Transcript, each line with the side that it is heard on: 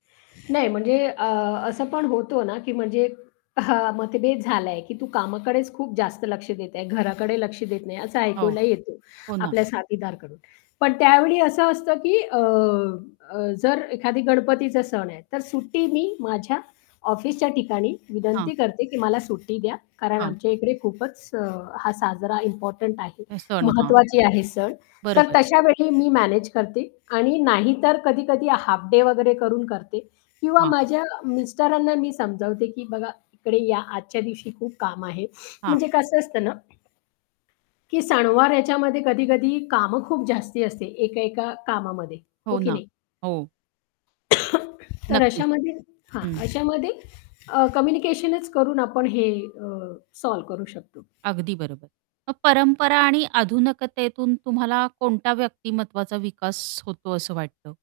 left: नाही म्हणजे अ, असं पण होतं ना, की म्हणजे हां. मतभेद झाला आहे, की तू कामाकडेच खूप जास्त लक्ष देत आहे, घराकडे लक्ष देत नाही असं
right: हो.
left: ऐकायला येतो,
right: हो ना.
left: आपल्या साथीदार कडून. पण त्यावेळी असं असतं, की अ, जर एखादी गणपतीचा सण आहे, तर सुट्टी मी माझ्या ऑफिसच्या ठिकाणी
right: हां.
left: विनंती करते, की मला सुट्टी द्या कारण
right: हां.
left: आमच्या इकडे खूपच अ, हा साजरा इम्पोर्टंट आहे
right: हे सण हां.
left: महत्वाची आहे सण. तर
right: बरोबर.
left: तशा वेळी मी मॅनेज करते आणि नाही तर कधी-कधी हाफ डे वगैरे करून करते किंवा
right: हां.
left: माझ्या मिस्टरांना मी समजावते, की बघा इकडे या आजच्या दिवशी खूप काम आहे
right: हां.
left: म्हणजे कसं असतं ना, की सणवार याच्यामध्ये कधी-कधी कामं खूप जास्ती असते, एका-एका कामामध्ये, हो
right: हो
left: की
right: ना,
left: नाही?
right: हो.
left: तर
right: नक्कीच.
left: अशामध्ये हां.
right: हं.
left: अशामध्ये अ, कम्युनिकेशनच करून आपण हे अ, सॉल्व्ह करू शकतो.
right: अगदी बरोबर. मग परंपरा आणि आधुनिकतेतून तुम्हाला कोणत्या व्यक्तिमत्वाचा विकास होतो असं वाटतं?